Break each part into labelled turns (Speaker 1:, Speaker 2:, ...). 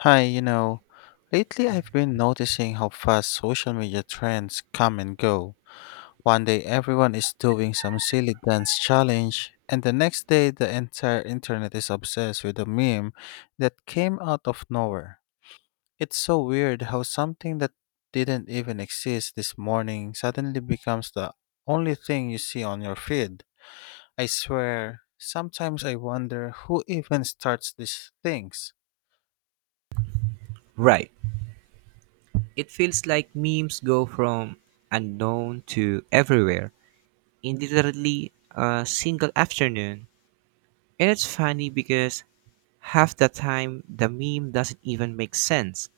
Speaker 1: Hi, you know, lately I've been noticing how fast social media trends come and go. One day everyone is doing some silly dance challenge, and the next day the entire internet is obsessed with a meme that came out of nowhere. It's so weird how something that didn't even exist this morning suddenly becomes the only thing you see on your feed. I swear, sometimes I wonder who even starts these things.
Speaker 2: Right. It feels like memes go from unknown to everywhere in literally a single afternoon. And it's funny because half the time the meme doesn't even make sense,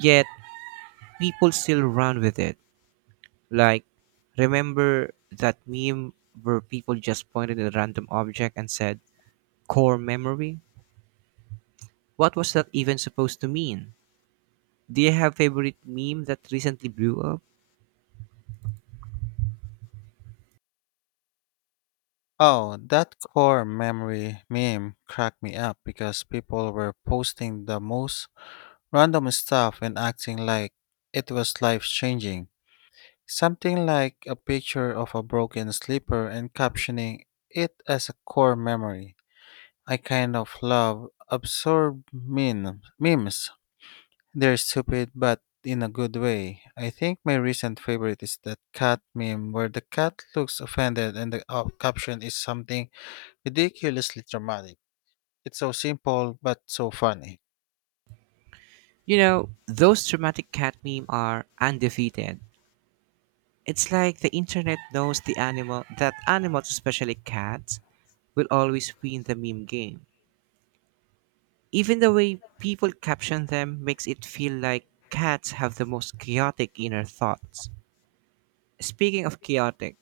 Speaker 2: yet people still run with it. Like, remember that meme where people just pointed at a random object and said, core memory? What was that even supposed to mean? Do you have favorite meme that recently blew up?
Speaker 1: Oh, that core memory meme cracked me up because people were posting the most random stuff and acting like it was life changing. Something like a picture of a broken slipper and captioning it as a core memory. I kind of love memes. They're stupid, but in a good way. I think my recent favorite is that cat meme where the cat looks offended and the caption is something ridiculously dramatic. It's so simple, but so funny.
Speaker 2: You know, those dramatic cat meme are undefeated. It's like the internet knows the animal that animals, especially cats, will always win the meme game. Even the way people caption them makes it feel like cats have the most chaotic inner thoughts. Speaking of chaotic,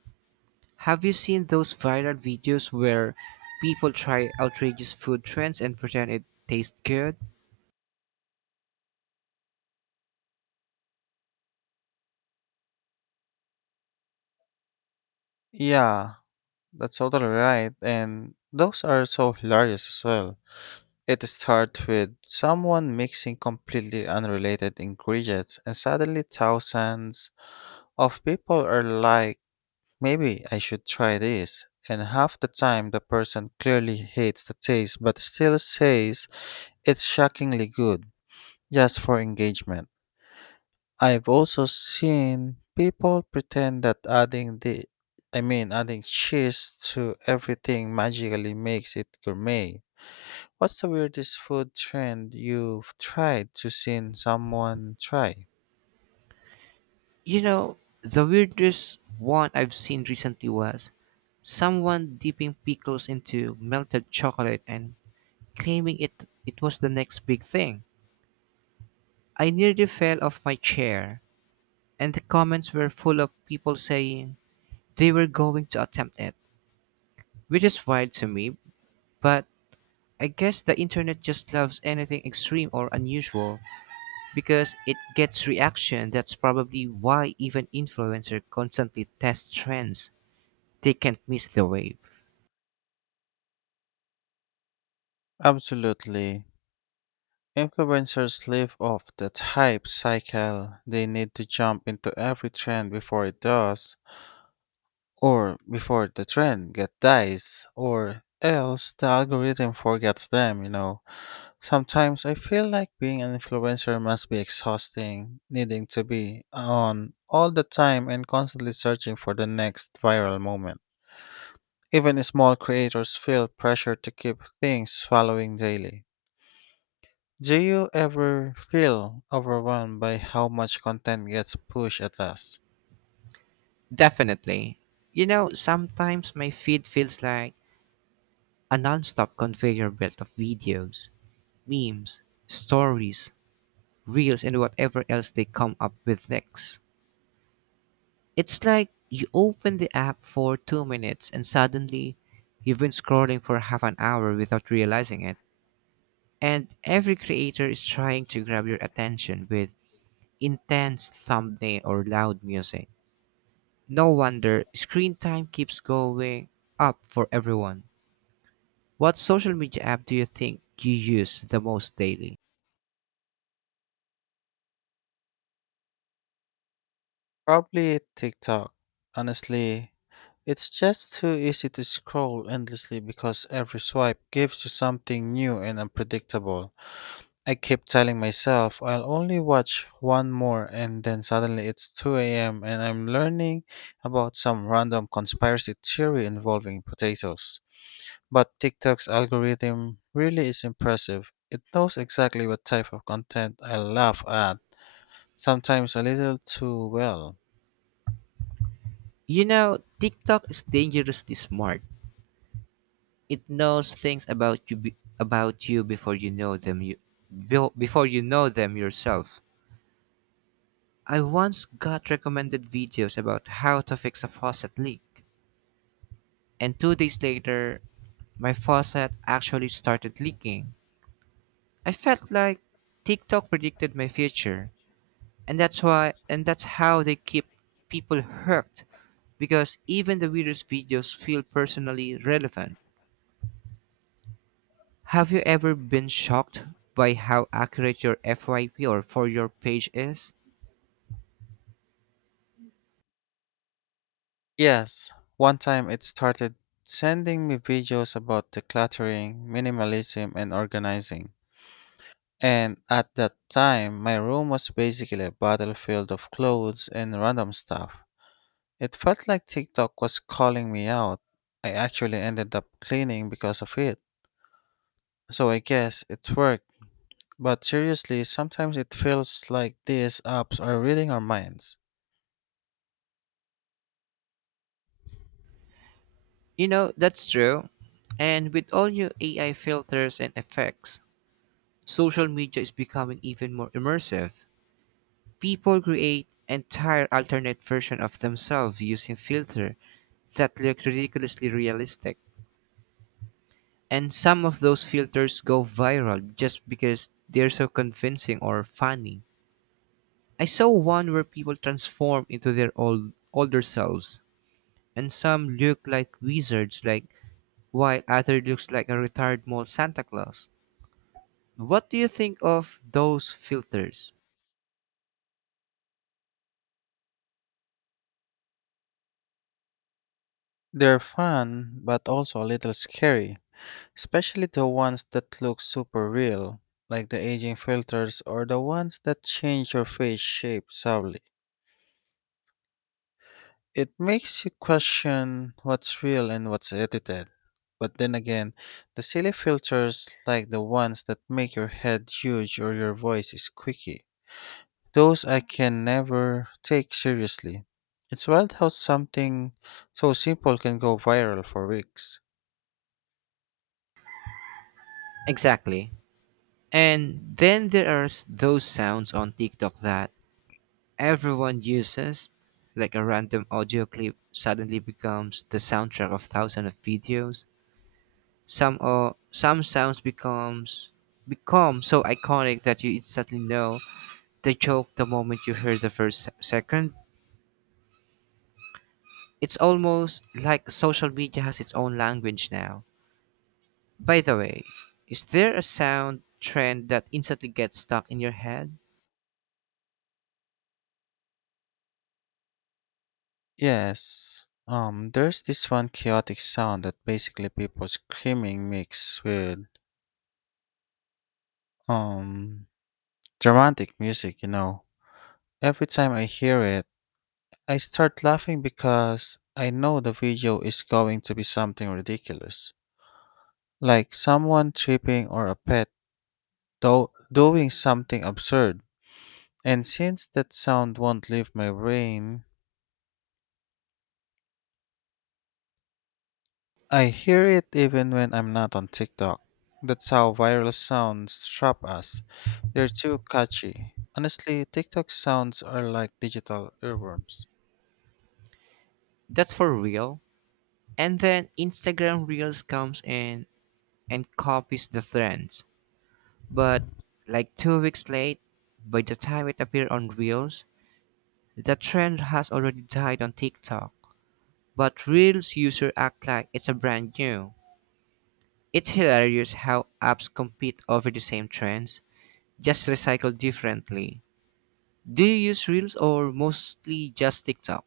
Speaker 2: have you seen those viral videos where people try outrageous food trends and pretend it tastes good?
Speaker 1: Yeah, that's totally right. And those are so hilarious as well. It starts with someone mixing completely unrelated ingredients, and suddenly thousands of people are like, maybe I should try this. And half the time, the person clearly hates the taste but still says it's shockingly good, just for engagement. I've also seen people pretend that adding the I mean adding cheese to everything magically makes it gourmet. What's the weirdest food trend you've tried to seen someone try?
Speaker 2: You know, the weirdest one I've seen recently was someone dipping pickles into melted chocolate and claiming it was the next big thing. I nearly fell off my chair, and the comments were full of people saying they were going to attempt it, which is wild to me, but I guess the internet just loves anything extreme or unusual because it gets reaction. That's probably why even influencers constantly test trends. They can't miss the wave.
Speaker 1: Absolutely. Influencers live off that hype cycle. They need to jump into every trend before it does, or before the trend get dies, or else the algorithm forgets them, you know. Sometimes I feel like being an influencer must be exhausting, needing to be on all the time and constantly searching for the next viral moment. Even small creators feel pressure to keep things following daily. Do you ever feel overwhelmed by how much content gets pushed at us?
Speaker 2: Definitely. You know, sometimes my feed feels like a non-stop conveyor belt of videos, memes, stories, reels, and whatever else they come up with next. It's like you open the app for 2 minutes and suddenly you've been scrolling for half an hour without realizing it. And every creator is trying to grab your attention with intense thumbnail or loud music. No wonder screen time keeps going up for everyone. What social media app do you think you use the most daily?
Speaker 1: Probably TikTok. Honestly, it's just too easy to scroll endlessly because every swipe gives you something new and unpredictable. I keep telling myself I'll only watch one more, and then suddenly it's 2 a.m. and I'm learning about some random conspiracy theory involving potatoes. But TikTok's algorithm really is impressive. It knows exactly what type of content I laugh at, sometimes a little too well.
Speaker 2: You know, TikTok is dangerously smart. It knows things about you about you before you know them before you know them yourself. I once got recommended videos about how to fix a faucet leak, and 2 days later, my faucet actually started leaking. I felt like TikTok predicted my future. And that's how they keep people hooked because even the weirdest videos feel personally relevant. Have you ever been shocked by how accurate your FYP or for your page is?
Speaker 1: Yes, one time it started sending me videos about decluttering, minimalism, and organizing. And at that time, my room was basically a battlefield of clothes and random stuff. It felt like TikTok was calling me out. I actually ended up cleaning because of it. So I guess it worked. But seriously, sometimes it feels like these apps are reading our minds.
Speaker 2: You know, that's true. And with all your AI filters and effects, social media is becoming even more immersive. People create entire alternate version of themselves using filter that look ridiculously realistic. And some of those filters go viral just because they're so convincing or funny. I saw one where people transform into their older selves, and some look like wizards, while other looks like a retired mall Santa Claus. What do you think of those filters?
Speaker 1: They're fun, but also a little scary, especially the ones that look super real, like the aging filters or the ones that change your face shape subtly. It makes you question what's real and what's edited. But then again, the silly filters, like the ones that make your head huge or your voice is squeaky, those I can never take seriously. It's wild how something so simple can go viral for weeks.
Speaker 2: Exactly. And then those sounds on TikTok that everyone uses, like a random audio clip suddenly becomes the soundtrack of thousands of videos. Some sounds becomes become so iconic that you instantly know the joke the moment you hear the second. It's almost like social media has its own language now. By the way, is there a sound trend that instantly gets stuck in your head?
Speaker 1: Yes, there's this one chaotic sound that basically people screaming mixed with, um, dramatic music, you know. Every time I hear it, I start laughing because I know the video is going to be something ridiculous, like someone tripping or a doing something absurd. And since that sound won't leave my brain, I hear it even when I'm not on TikTok. That's how viral sounds trap us. They're too catchy. Honestly, TikTok sounds are like digital earworms.
Speaker 2: That's for real. And then Instagram Reels comes in and copies the trends. But like 2 weeks late, by the time it appeared on Reels, the trend has already died on TikTok, but Reels users act like it's a brand new. It's hilarious how apps compete over the same trends, just recycled differently. Do you use Reels or mostly just TikTok?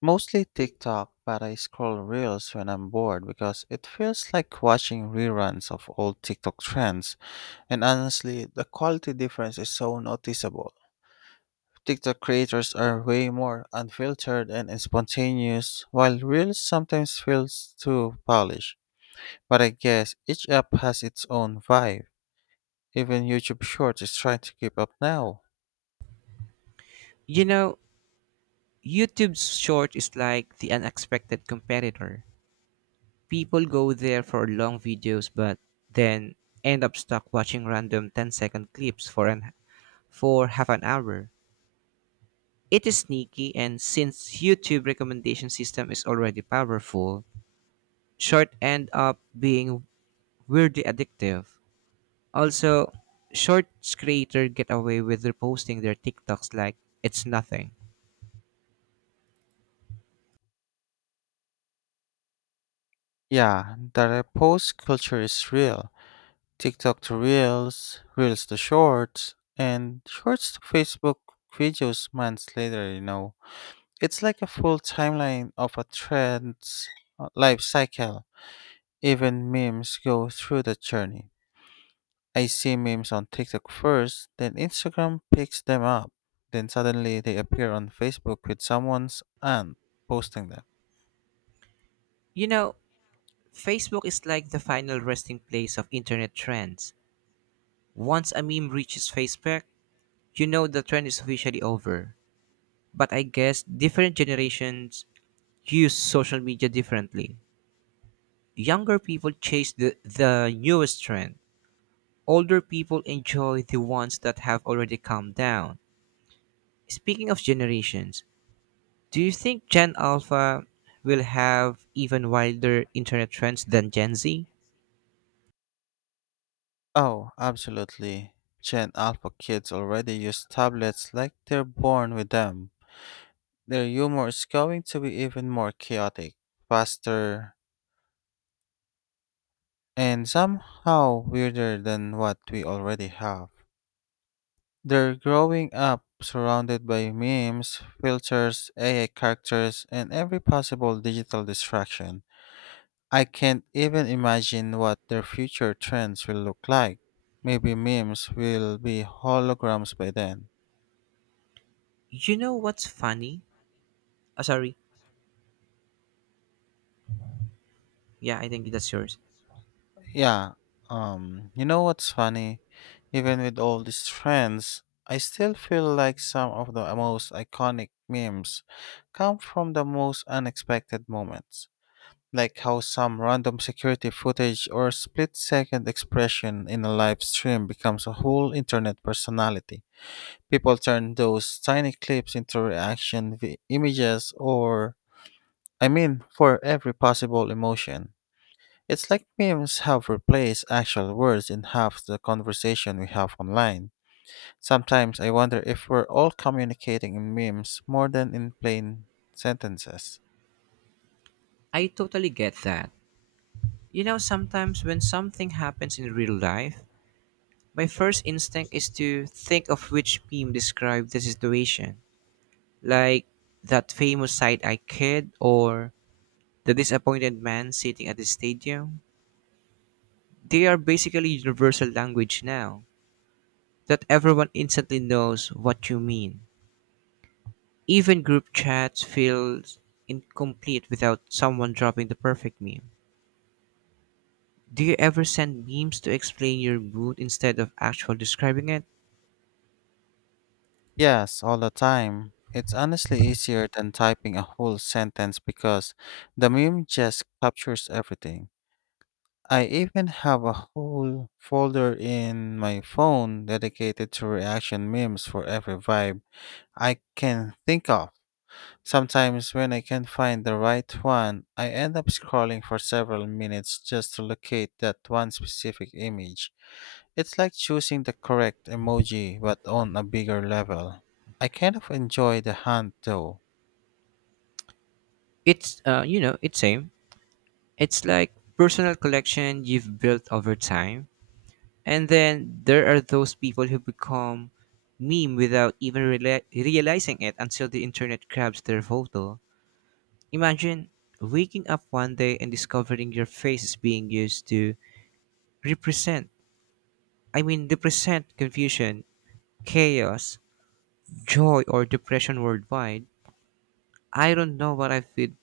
Speaker 1: Mostly TikTok, but I scroll reels when I'm bored because it feels like watching reruns of old TikTok trends. And honestly, the quality difference is so noticeable. TikTok creators are way more unfiltered and spontaneous, while reels sometimes feels too polished. But I guess each app has its own vibe. Even YouTube Shorts is trying to keep up now.
Speaker 2: You know, YouTube's short is like the unexpected competitor. People go there for long videos but then end up stuck watching random 10-second clips for half an hour. It is sneaky, and since YouTube recommendation system is already powerful, short end up being weirdly addictive. Also, shorts creator get away with reposting their TikToks like it's nothing.
Speaker 1: Yeah, the repost culture is real. TikTok to Reels, Reels to Shorts, and Shorts to Facebook videos months later, you know. It's like a full timeline of a trend's life cycle. Even memes go through the journey. I see memes on TikTok first, then Instagram picks them up. Then suddenly they appear on Facebook with someone's aunt posting them.
Speaker 2: You know, Facebook is like the final resting place of internet trends. Once a meme reaches Facebook, you know the trend is officially over. But I guess different generations use social media differently. Younger people chase the newest trend. Older people enjoy the ones that have already come down. Speaking of generations, do you think Gen Alpha will have even wilder internet trends than Gen Z?
Speaker 1: Oh, absolutely. Gen Alpha kids already use tablets like they're born with them. Their humor is going to be even more chaotic, faster, and somehow weirder than what we already have. They're growing up surrounded by memes, filters, AI characters, and every possible digital distraction. I can't even imagine what their future trends will look like. Maybe memes will be holograms by then.
Speaker 2: You know what's funny? Ah, sorry. Yeah, I think that's yours.
Speaker 1: Yeah. You know what's funny? Even with all these trends, I still feel like some of the most iconic memes come from the most unexpected moments. Like how some random security footage or split second expression in a live stream becomes a whole internet personality. People turn those tiny clips into reaction images for every possible emotion. It's like memes have replaced actual words in half the conversation we have online. Sometimes I wonder if we're all communicating in memes more than in plain sentences.
Speaker 2: I totally get that. You know, sometimes when something happens in real life, my first instinct is to think of which meme described the situation. Like that famous side eye kid or the disappointed man sitting at the stadium. They are basically universal language now that everyone instantly knows what you mean. Even group chats feel incomplete without someone dropping the perfect meme. Do you ever send memes to explain your mood instead of actual describing it?
Speaker 1: Yes, all the time. It's honestly easier than typing a whole sentence because the meme just captures everything. I even have a whole folder in my phone dedicated to reaction memes for every vibe I can think of. Sometimes, when I can't find the right one, I end up scrolling for several minutes just to locate that one specific image. It's like choosing the correct emoji but on a bigger level. I kind of enjoy the hunt though.
Speaker 2: It's it's same. It's like personal collection you've built over time. And then there are those people who become meme without even realizing it until the internet grabs their photo. Imagine waking up one day and discovering your face is being used to represent, represent confusion, chaos, joy, or depression worldwide. I don't know what I would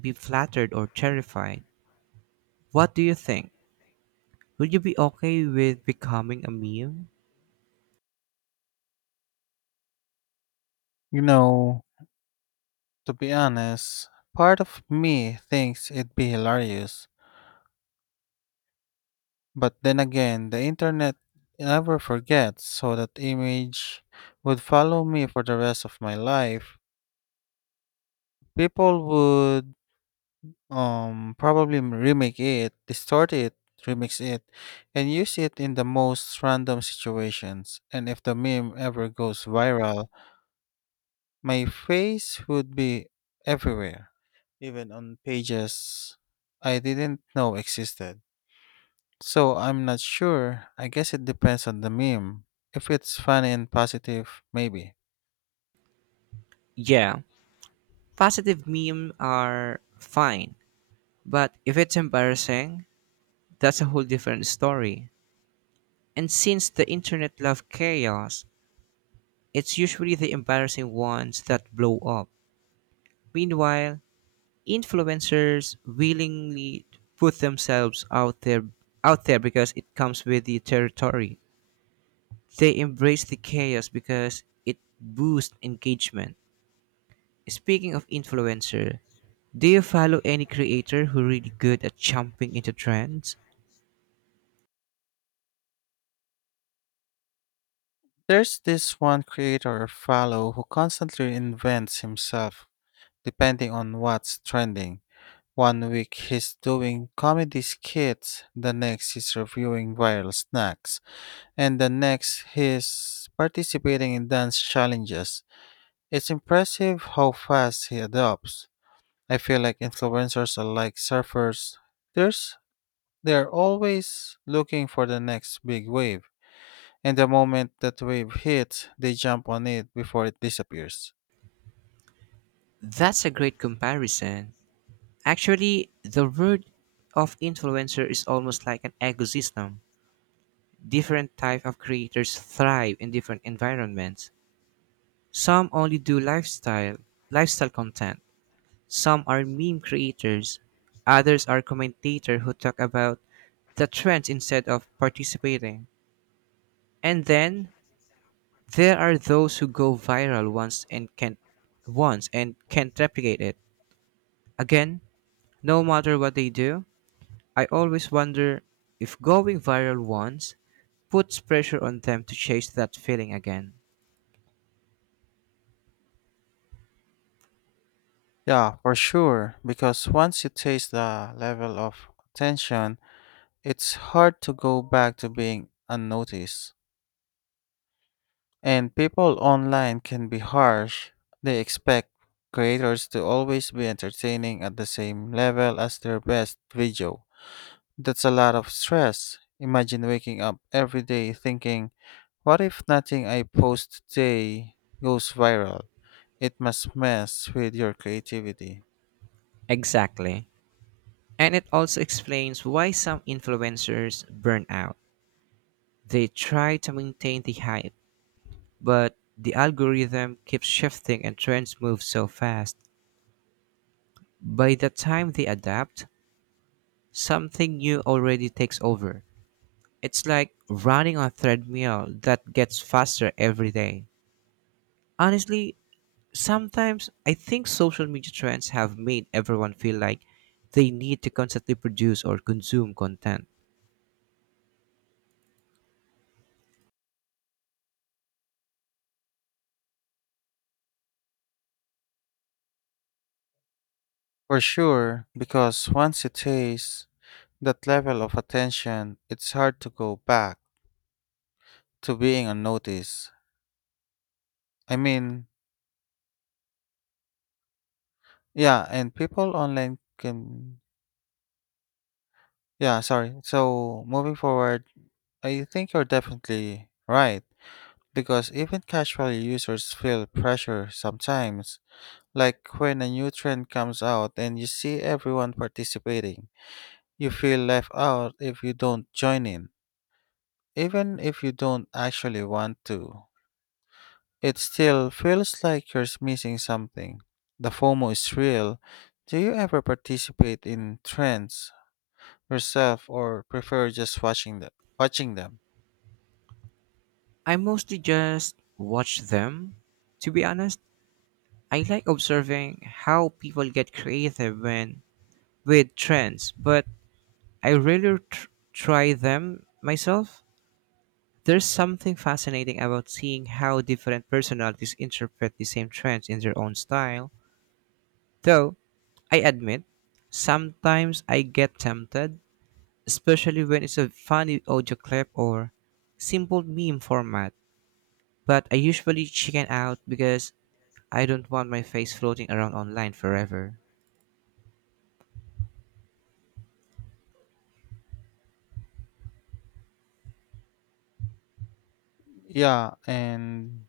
Speaker 2: be, flattered or terrified. What do you think? Would you be okay with becoming a meme?
Speaker 1: You know, to be honest, part of me thinks it'd be hilarious, but then again, the internet never forgets, so that image would follow me for the rest of my life. People would remake it, distort it, remix it, and use it in the most random situations. And if the meme ever goes viral, my face would be everywhere, even on pages I didn't know existed. So I'm not sure. I guess it depends on the meme. If it's funny and positive, maybe.
Speaker 2: Yeah, positive meme are fine, but if it's embarrassing, that's a whole different story. And since the internet love chaos, it's usually the embarrassing ones that blow up. Meanwhile, influencers willingly put themselves out there because it comes with the territory. They embrace the chaos because it boosts engagement. Speaking of influencer, do you follow any creator who really good at jumping into trends?
Speaker 1: There's this one creator I follow who constantly invents himself depending on what's trending. One week he's doing comedy skits, the next he's reviewing viral snacks, and the next he's participating in dance challenges. It's impressive how fast he adopts. I feel like influencers are like surfers. There's they're always looking for the next big wave, and the moment that wave hits, they jump on it before it disappears.
Speaker 2: That's a great comparison. Actually, the word of influencer is almost like an ecosystem. Different type of creators thrive in different environments. Some only do lifestyle content. Some are meme creators. Others are commentators who talk about the trends instead of participating. And then there are those who go viral once and can't replicate it. Again, no matter what they do, I always wonder if going viral once puts pressure on them to chase that feeling again.
Speaker 1: Yeah, for sure, because once you taste the level of attention, it's hard to go back to being unnoticed. And people online can be harsh. They expect creators to always be entertaining at the same level as their best video. That's a lot of stress. Imagine waking up every day thinking, what if nothing I post today goes viral? It must mess with your creativity.
Speaker 2: Exactly. And it also explains why some influencers burn out. They try to maintain the hype, but the algorithm keeps shifting and trends move so fast. By the time they adapt, something new already takes over. It's like running on a treadmill that gets faster every day. Honestly, sometimes I think social media trends have made everyone feel like they need to constantly produce or consume content.
Speaker 1: For sure, because once you taste that level of attention, it's hard to go back to being unnoticed. I mean, yeah, and people online can, yeah, sorry. So moving forward, I think you're definitely right because even casual users feel pressure sometimes. Like when a new trend comes out and you see everyone participating, you feel left out if you don't join in, even if you don't actually want to. It still feels like you're missing something. The FOMO is real. Do you ever participate in trends yourself or prefer just watching them?
Speaker 2: I mostly just watch them. To be honest, I like observing how people get creative when with trends, but I rarely try them myself. There's something fascinating about seeing how different personalities interpret the same trends in their own style. Though, I admit, sometimes I get tempted, especially when it's a funny audio clip or simple meme format. But I usually chicken out because I don't want my face floating around online forever.
Speaker 1: Yeah, and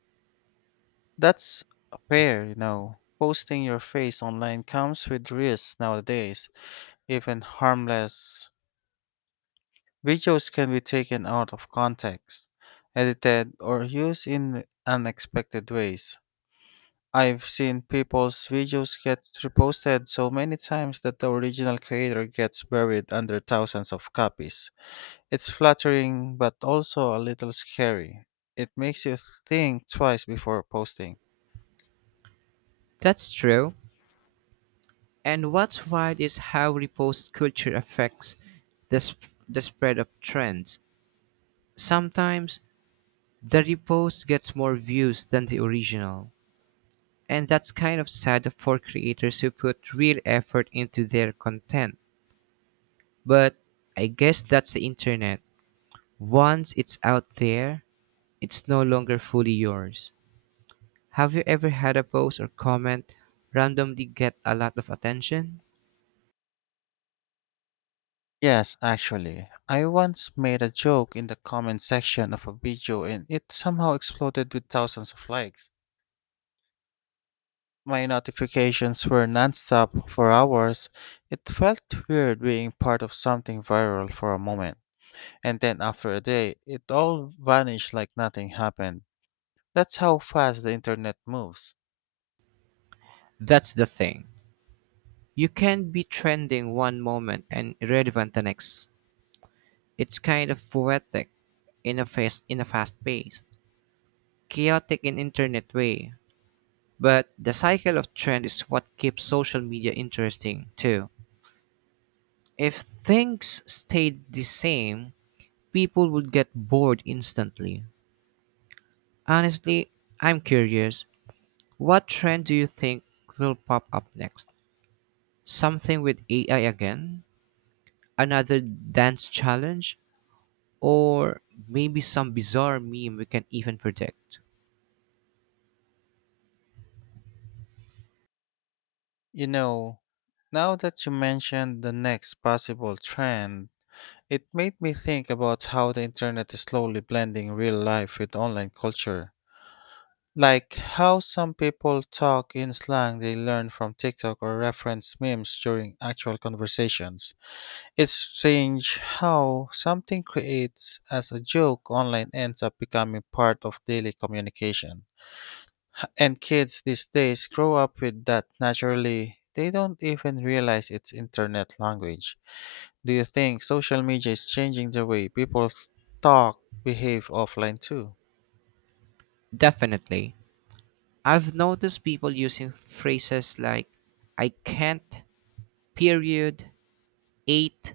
Speaker 1: that's fair, you know. Posting your face online comes with risks nowadays. Even harmless videos can be taken out of context, edited, or used in unexpected ways. I've seen people's videos get reposted so many times that the original creator gets buried under thousands of copies. It's flattering but also a little scary. It makes you think twice before posting.
Speaker 2: That's true. And what's wild is how repost culture affects the spread of trends. Sometimes the repost gets more views than the original. And that's kind of sad for creators who put real effort into their content. But I guess that's the internet. Once it's out there, it's no longer fully yours. Have you ever had a post or comment randomly get a lot of attention?
Speaker 1: Yes, actually, I once made a joke in the comment section of a video and it somehow exploded with thousands of likes. My notifications were nonstop for hours. It felt weird being part of something viral for a moment, and then after a day, it all vanished like nothing happened. That's how fast the internet moves.
Speaker 2: That's the thing. You can be trending one moment and irrelevant the next. It's kind of poetic in a fast pace, chaotic in internet way. But the cycle of trend is what keeps social media interesting too. If things stayed the same, people would get bored instantly. Honestly, I'm curious. What trend do you think will pop up next? Something with AI again? Another dance challenge? Or maybe some bizarre meme we can't even predict.
Speaker 1: You know, now that you mentioned the next possible trend, it made me think about how the internet is slowly blending real life with online culture. Like how some people talk in slang they learn from TikTok or reference memes during actual conversations. It's strange how something creates as a joke online ends up becoming part of daily communication. And kids these days grow up with that naturally. They don't even realize it's internet language. Do you think social media is changing the way people talk, behave offline too?
Speaker 2: Definitely. I've noticed people using phrases like I can't, period, eight,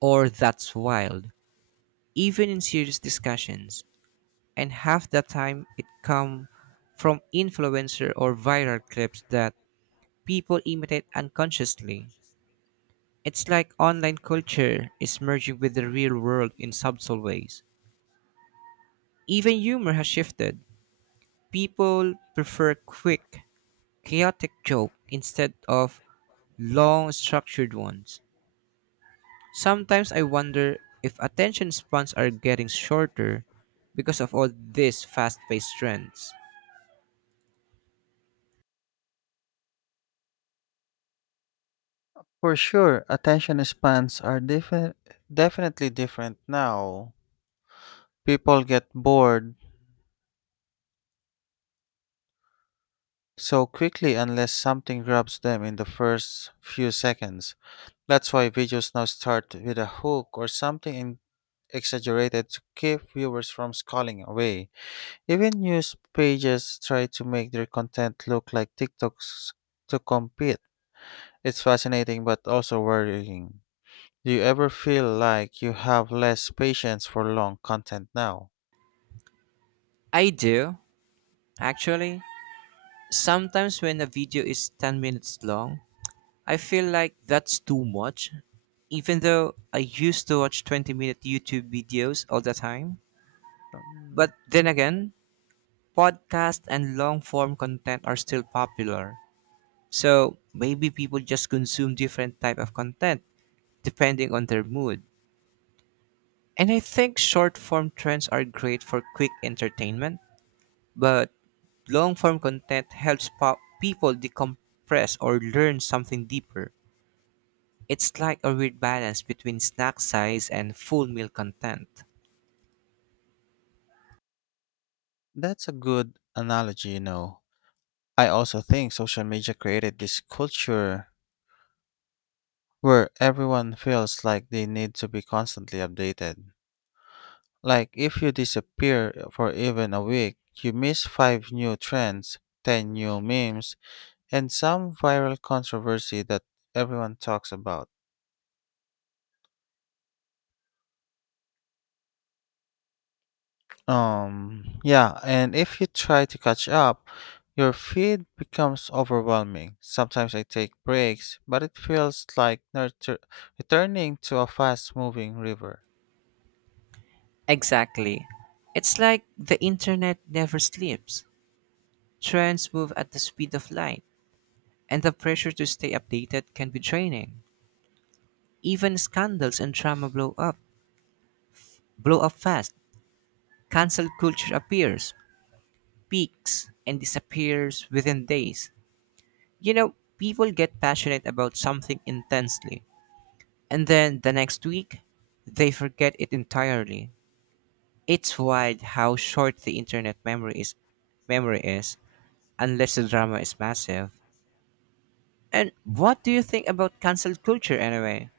Speaker 2: or that's wild, even in serious discussions. And half the time it come from influencer or viral clips that people imitate unconsciously. It's like online culture is merging with the real world in subtle ways. Even humor has shifted. People prefer quick, chaotic jokes instead of long, structured ones. Sometimes I wonder if attention spans are getting shorter because of all these fast paced trends.
Speaker 1: For sure, attention spans are different, definitely different now. People get bored so quickly unless something grabs them in the first few seconds. That's why videos now start with a hook or something exaggerated to keep viewers from scrolling away. Even news pages try to make their content look like TikToks to compete. It's fascinating but also worrying. Do you ever feel like you have less patience for long content now?
Speaker 2: I do, actually. Sometimes when a video is 10 minutes long, I feel like that's too much, even though I used to watch 20-minute YouTube videos all the time.
Speaker 1: Um,
Speaker 2: But then again, podcast and long form content are still popular. So maybe people just consume different type of content depending on their mood. And I think short form trends are great for quick entertainment, but long form content helps people decompress or learn something deeper. It's like a weird balance between snack size and full meal content.
Speaker 1: That's a good analogy, you know. I also think social media created this culture where everyone feels like they need to be constantly updated. Like, if you disappear for even a week, you miss five new trends, 10 new memes, and some viral controversy that everyone talks about. Yeah, and if you try to catch up, your feed becomes overwhelming. Sometimes I take breaks, but it feels like returning to a fast moving river.
Speaker 2: Exactly. It's like the internet never sleeps. Trends move at the speed of light, and the pressure to stay updated can be draining. Even scandals and drama blow up fast. Cancel culture appears, peaks, and disappears within days. You know, people get passionate about something intensely, and then the next week, they forget it entirely. It's wild how short the internet memory is, unless the drama is massive. And what do you think about cancel culture anyway?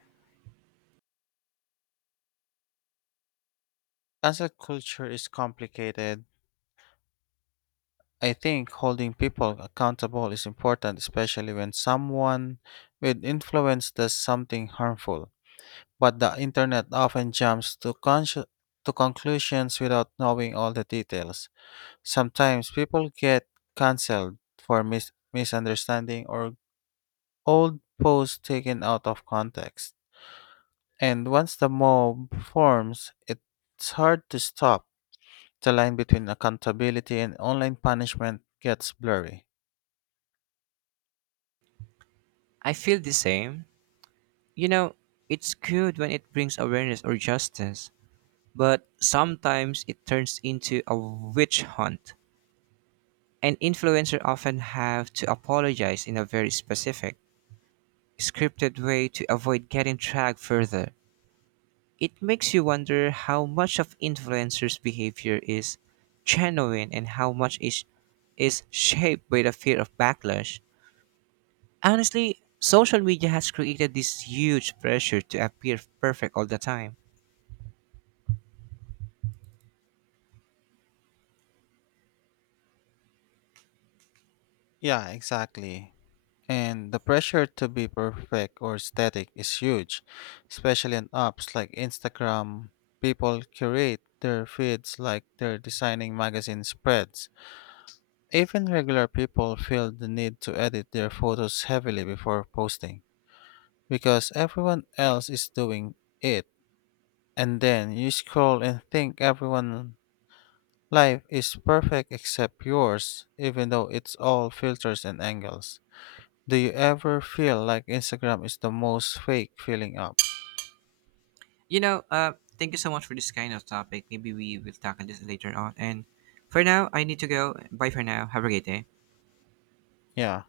Speaker 1: Cancel culture is complicated. I think holding people accountable is important, especially when someone with influence does something harmful. But the internet often to conclusions without knowing all the details. Sometimes people get cancelled for misunderstanding or old posts taken out of context. And once the mob forms, it's hard to stop. The line between accountability and online punishment gets blurry.
Speaker 2: I feel the same. You know, it's good when it brings awareness or justice, but sometimes it turns into a witch hunt. And influencers often have to apologize in a very specific, scripted way to avoid getting dragged further. It makes you wonder how much of influencers' behavior is genuine and how much is shaped by the fear of backlash. Honestly, social media has created this huge pressure to appear perfect all the time.
Speaker 1: Yeah, exactly. And the pressure to be perfect or static is huge, especially on apps like Instagram. People curate their feeds like they're designing magazine spreads. Even regular people feel the need to edit their photos heavily before posting because everyone else is doing it. And then you scroll and think everyone life is perfect except yours, even though it's all filters and angles. Do you ever feel like Instagram is the most fake filling up?
Speaker 2: You know, thank you so much for this kind of topic. Maybe we will tackle this later on. And for now, I need to go. Bye for now. Have a great day.
Speaker 1: Yeah.